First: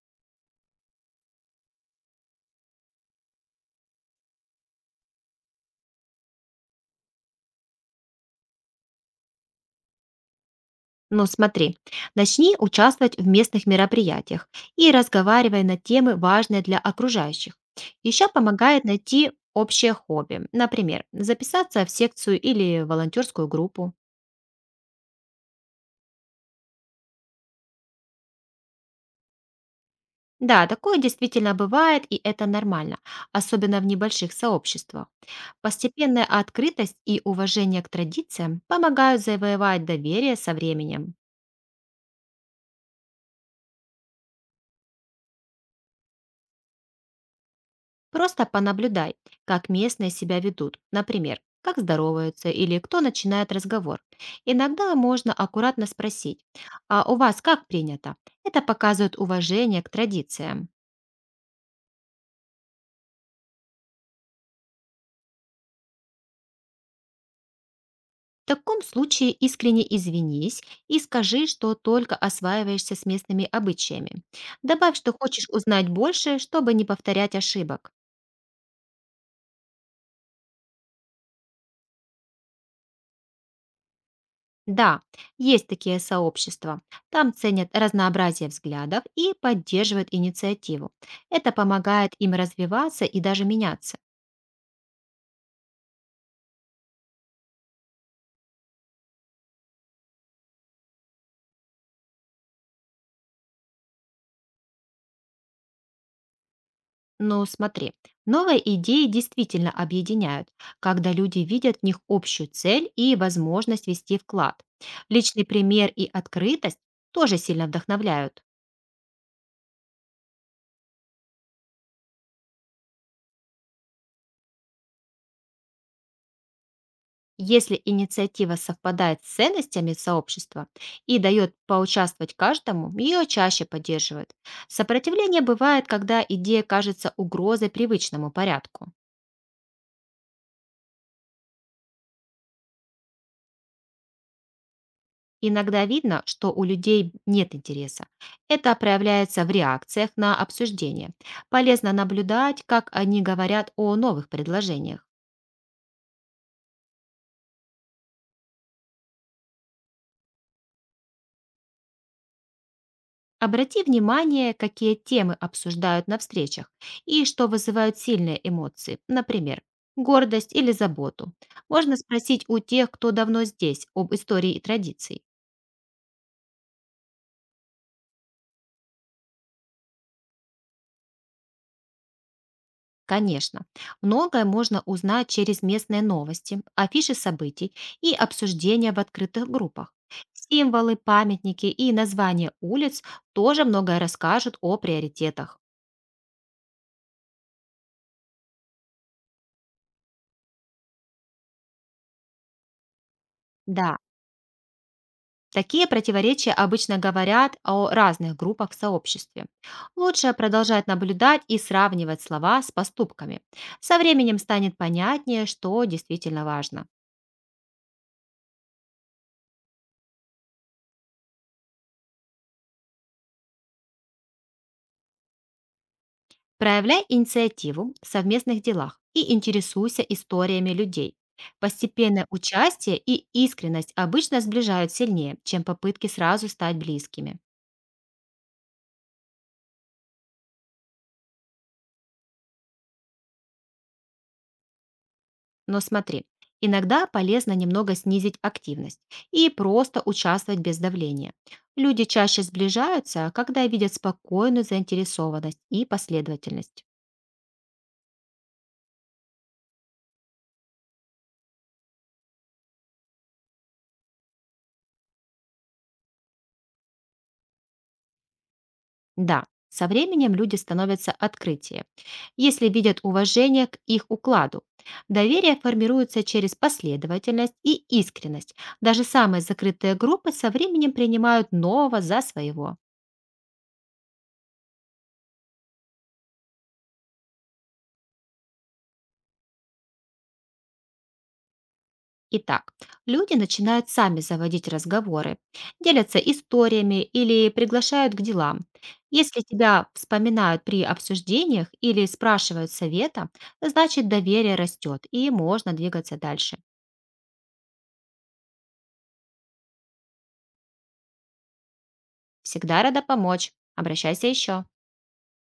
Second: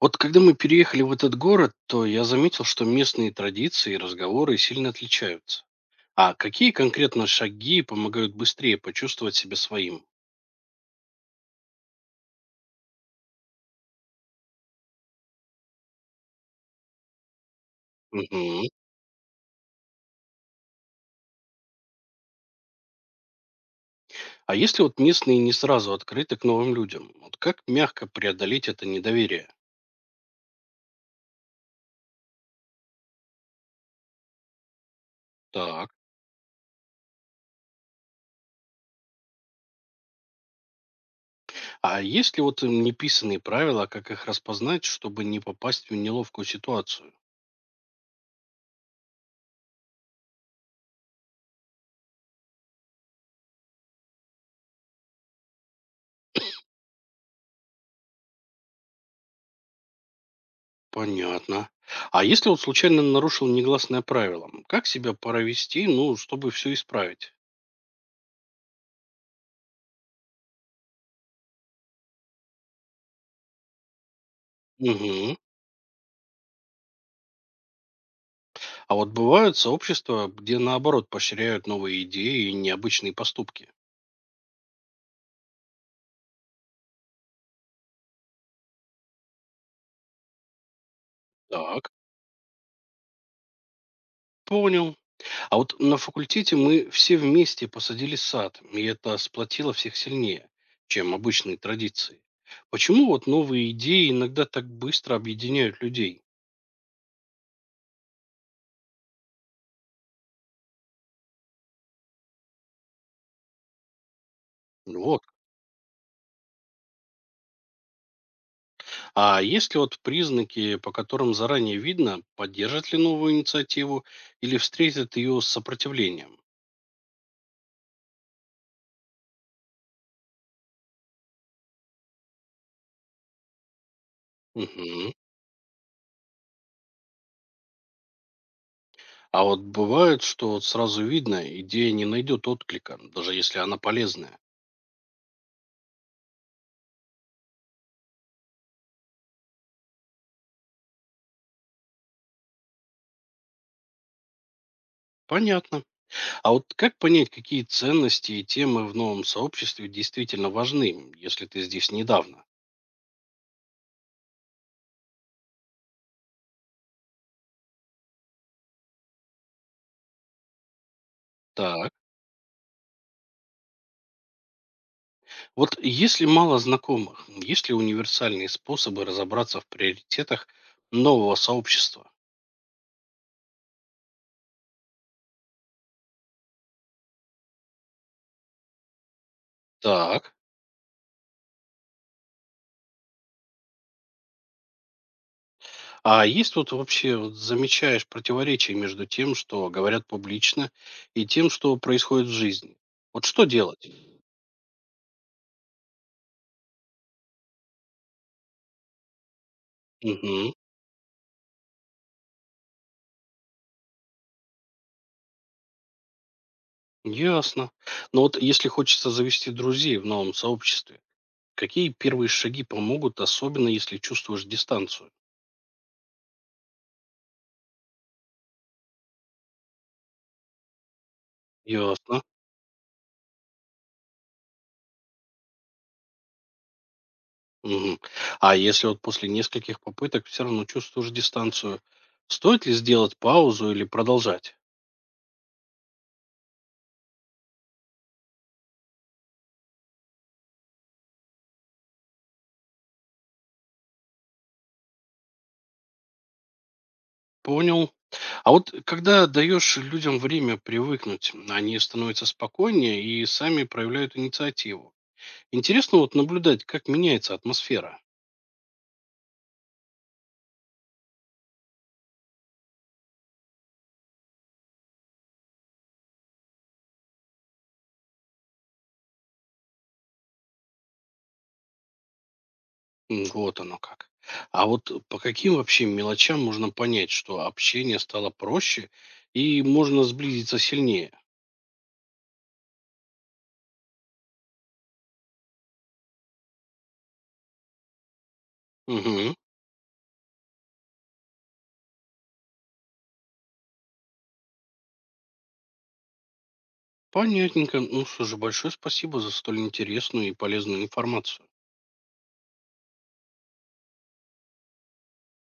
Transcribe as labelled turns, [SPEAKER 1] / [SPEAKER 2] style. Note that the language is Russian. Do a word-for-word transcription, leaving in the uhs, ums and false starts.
[SPEAKER 1] Вот когда мы переехали в этот город, то я заметил, что местные традиции и разговоры сильно отличаются. А какие конкретно шаги помогают быстрее почувствовать себя своим?
[SPEAKER 2] Но смотри, начни участвовать в местных мероприятиях и разговаривай на темы, важные для окружающих. Еще
[SPEAKER 1] Мгм.
[SPEAKER 2] помогает найти общее хобби, например, записаться в секцию или волонтерскую группу.
[SPEAKER 1] А если вот местные не сразу открыты к новым людям, вот как мягко преодолеть это недоверие?
[SPEAKER 2] Да, такое действительно бывает, и это нормально, особенно в небольших сообществах.
[SPEAKER 1] Так.
[SPEAKER 2] Постепенная открытость и уважение к традициям помогают завоевать доверие со временем.
[SPEAKER 1] А есть ли вот им неписанные правила, как их распознать, чтобы не попасть в неловкую ситуацию?
[SPEAKER 2] Просто понаблюдай, как местные себя ведут, например, как здороваются или кто начинает разговор. Иногда можно аккуратно спросить, а у вас как принято? Это показывает уважение к традициям.
[SPEAKER 1] Понятно. А если вот случайно нарушил негласное правило, как себя пора вести, ну, чтобы все исправить?
[SPEAKER 2] В таком случае искренне извинись и скажи, что только осваиваешься с местными обычаями. Добавь, что
[SPEAKER 1] Мгм.
[SPEAKER 2] хочешь узнать больше, чтобы не повторять ошибок.
[SPEAKER 1] А вот бывают сообщества, где наоборот поощряют новые идеи и необычные поступки.
[SPEAKER 2] Да, есть такие сообщества. Там ценят разнообразие взглядов и поддерживают инициативу. Это
[SPEAKER 1] Так,
[SPEAKER 2] помогает им развиваться и даже меняться.
[SPEAKER 1] понял. А вот на факультете мы все вместе посадили сад, и это сплотило всех сильнее, чем обычные традиции. Почему вот новые идеи иногда так быстро объединяют людей?
[SPEAKER 2] Но смотри, новые идеи действительно объединяют, когда люди видят в них общую цель и возможность вести вклад.
[SPEAKER 1] Вот.
[SPEAKER 2] Личный пример и открытость тоже сильно вдохновляют.
[SPEAKER 1] А есть ли вот признаки, по которым заранее видно, поддержат ли новую инициативу или встретят ее с сопротивлением?
[SPEAKER 2] Если инициатива совпадает с ценностями сообщества и дает поучаствовать каждому, ее чаще поддерживают.
[SPEAKER 1] Мгм.
[SPEAKER 2] Сопротивление бывает, когда идея кажется угрозой привычному порядку.
[SPEAKER 1] А вот бывает, что вот сразу видно, идея не найдет отклика, даже если она полезная.
[SPEAKER 2] Иногда видно, что у людей нет интереса. Это проявляется в реакциях на обсуждение. Полезно наблюдать, как они говорят о новых предложениях.
[SPEAKER 1] Понятно. А вот как понять, какие ценности и темы в новом сообществе действительно важны, если ты здесь недавно?
[SPEAKER 2] Обрати внимание, какие темы обсуждают на встречах и что вызывают сильные эмоции, например, гордость или заботу.
[SPEAKER 1] Так,
[SPEAKER 2] Можно спросить у тех, кто давно здесь, об истории и традиции.
[SPEAKER 1] вот если мало знакомых, есть ли универсальные способы разобраться в приоритетах нового сообщества?
[SPEAKER 2] Конечно, многое можно узнать через местные новости, афиши событий и обсуждения в открытых группах.
[SPEAKER 1] Так,
[SPEAKER 2] Символы, памятники и названия улиц тоже многое расскажут о приоритетах.
[SPEAKER 1] а есть тут вообще, вот замечаешь противоречие между тем, что говорят публично, и тем, что происходит в жизни? Вот что делать?
[SPEAKER 2] Да, такие противоречия обычно говорят о разных группах в сообществе. Лучше
[SPEAKER 1] Мгм.
[SPEAKER 2] продолжать наблюдать и сравнивать слова с поступками. Со временем станет понятнее, что действительно важно.
[SPEAKER 1] Ясно. Но вот если хочется завести друзей в новом сообществе, какие первые шаги помогут, особенно если чувствуешь дистанцию?
[SPEAKER 2] Проявляй инициативу в совместных делах и интересуйся историями людей.
[SPEAKER 1] Ясно.
[SPEAKER 2] Постепенное участие и искренность обычно сближают сильнее, чем попытки сразу стать близкими.
[SPEAKER 1] Мгм. А если вот после нескольких попыток все равно чувствуешь дистанцию, стоит ли сделать паузу или продолжать?
[SPEAKER 2] Но смотри, иногда полезно немного снизить активность и просто участвовать без давления. Люди чаще сближаются, когда видят спокойную заинтересованность и последовательность.
[SPEAKER 1] Понял. А вот когда даешь людям время привыкнуть, они становятся спокойнее и сами проявляют инициативу. Интересно вот наблюдать, как меняется атмосфера.
[SPEAKER 2] Да, со временем люди становятся открытие, если видят уважение к их укладу. Доверие формируется через последовательность и искренность. Даже самые закрытые группы со временем принимают нового за своего.
[SPEAKER 1] М, вот оно как. А вот по каким вообще мелочам можно понять, что общение стало проще и можно сблизиться сильнее?
[SPEAKER 2] Итак, люди начинают сами заводить разговоры, делятся историями или приглашают к делам.
[SPEAKER 1] Мгм.
[SPEAKER 2] Если тебя вспоминают при обсуждениях или спрашивают совета, значит доверие растет и можно двигаться дальше.
[SPEAKER 1] Понятненько. Ну, что слушай, большое спасибо за столь интересную и полезную информацию.
[SPEAKER 2] Всегда рада помочь. Обращайся еще.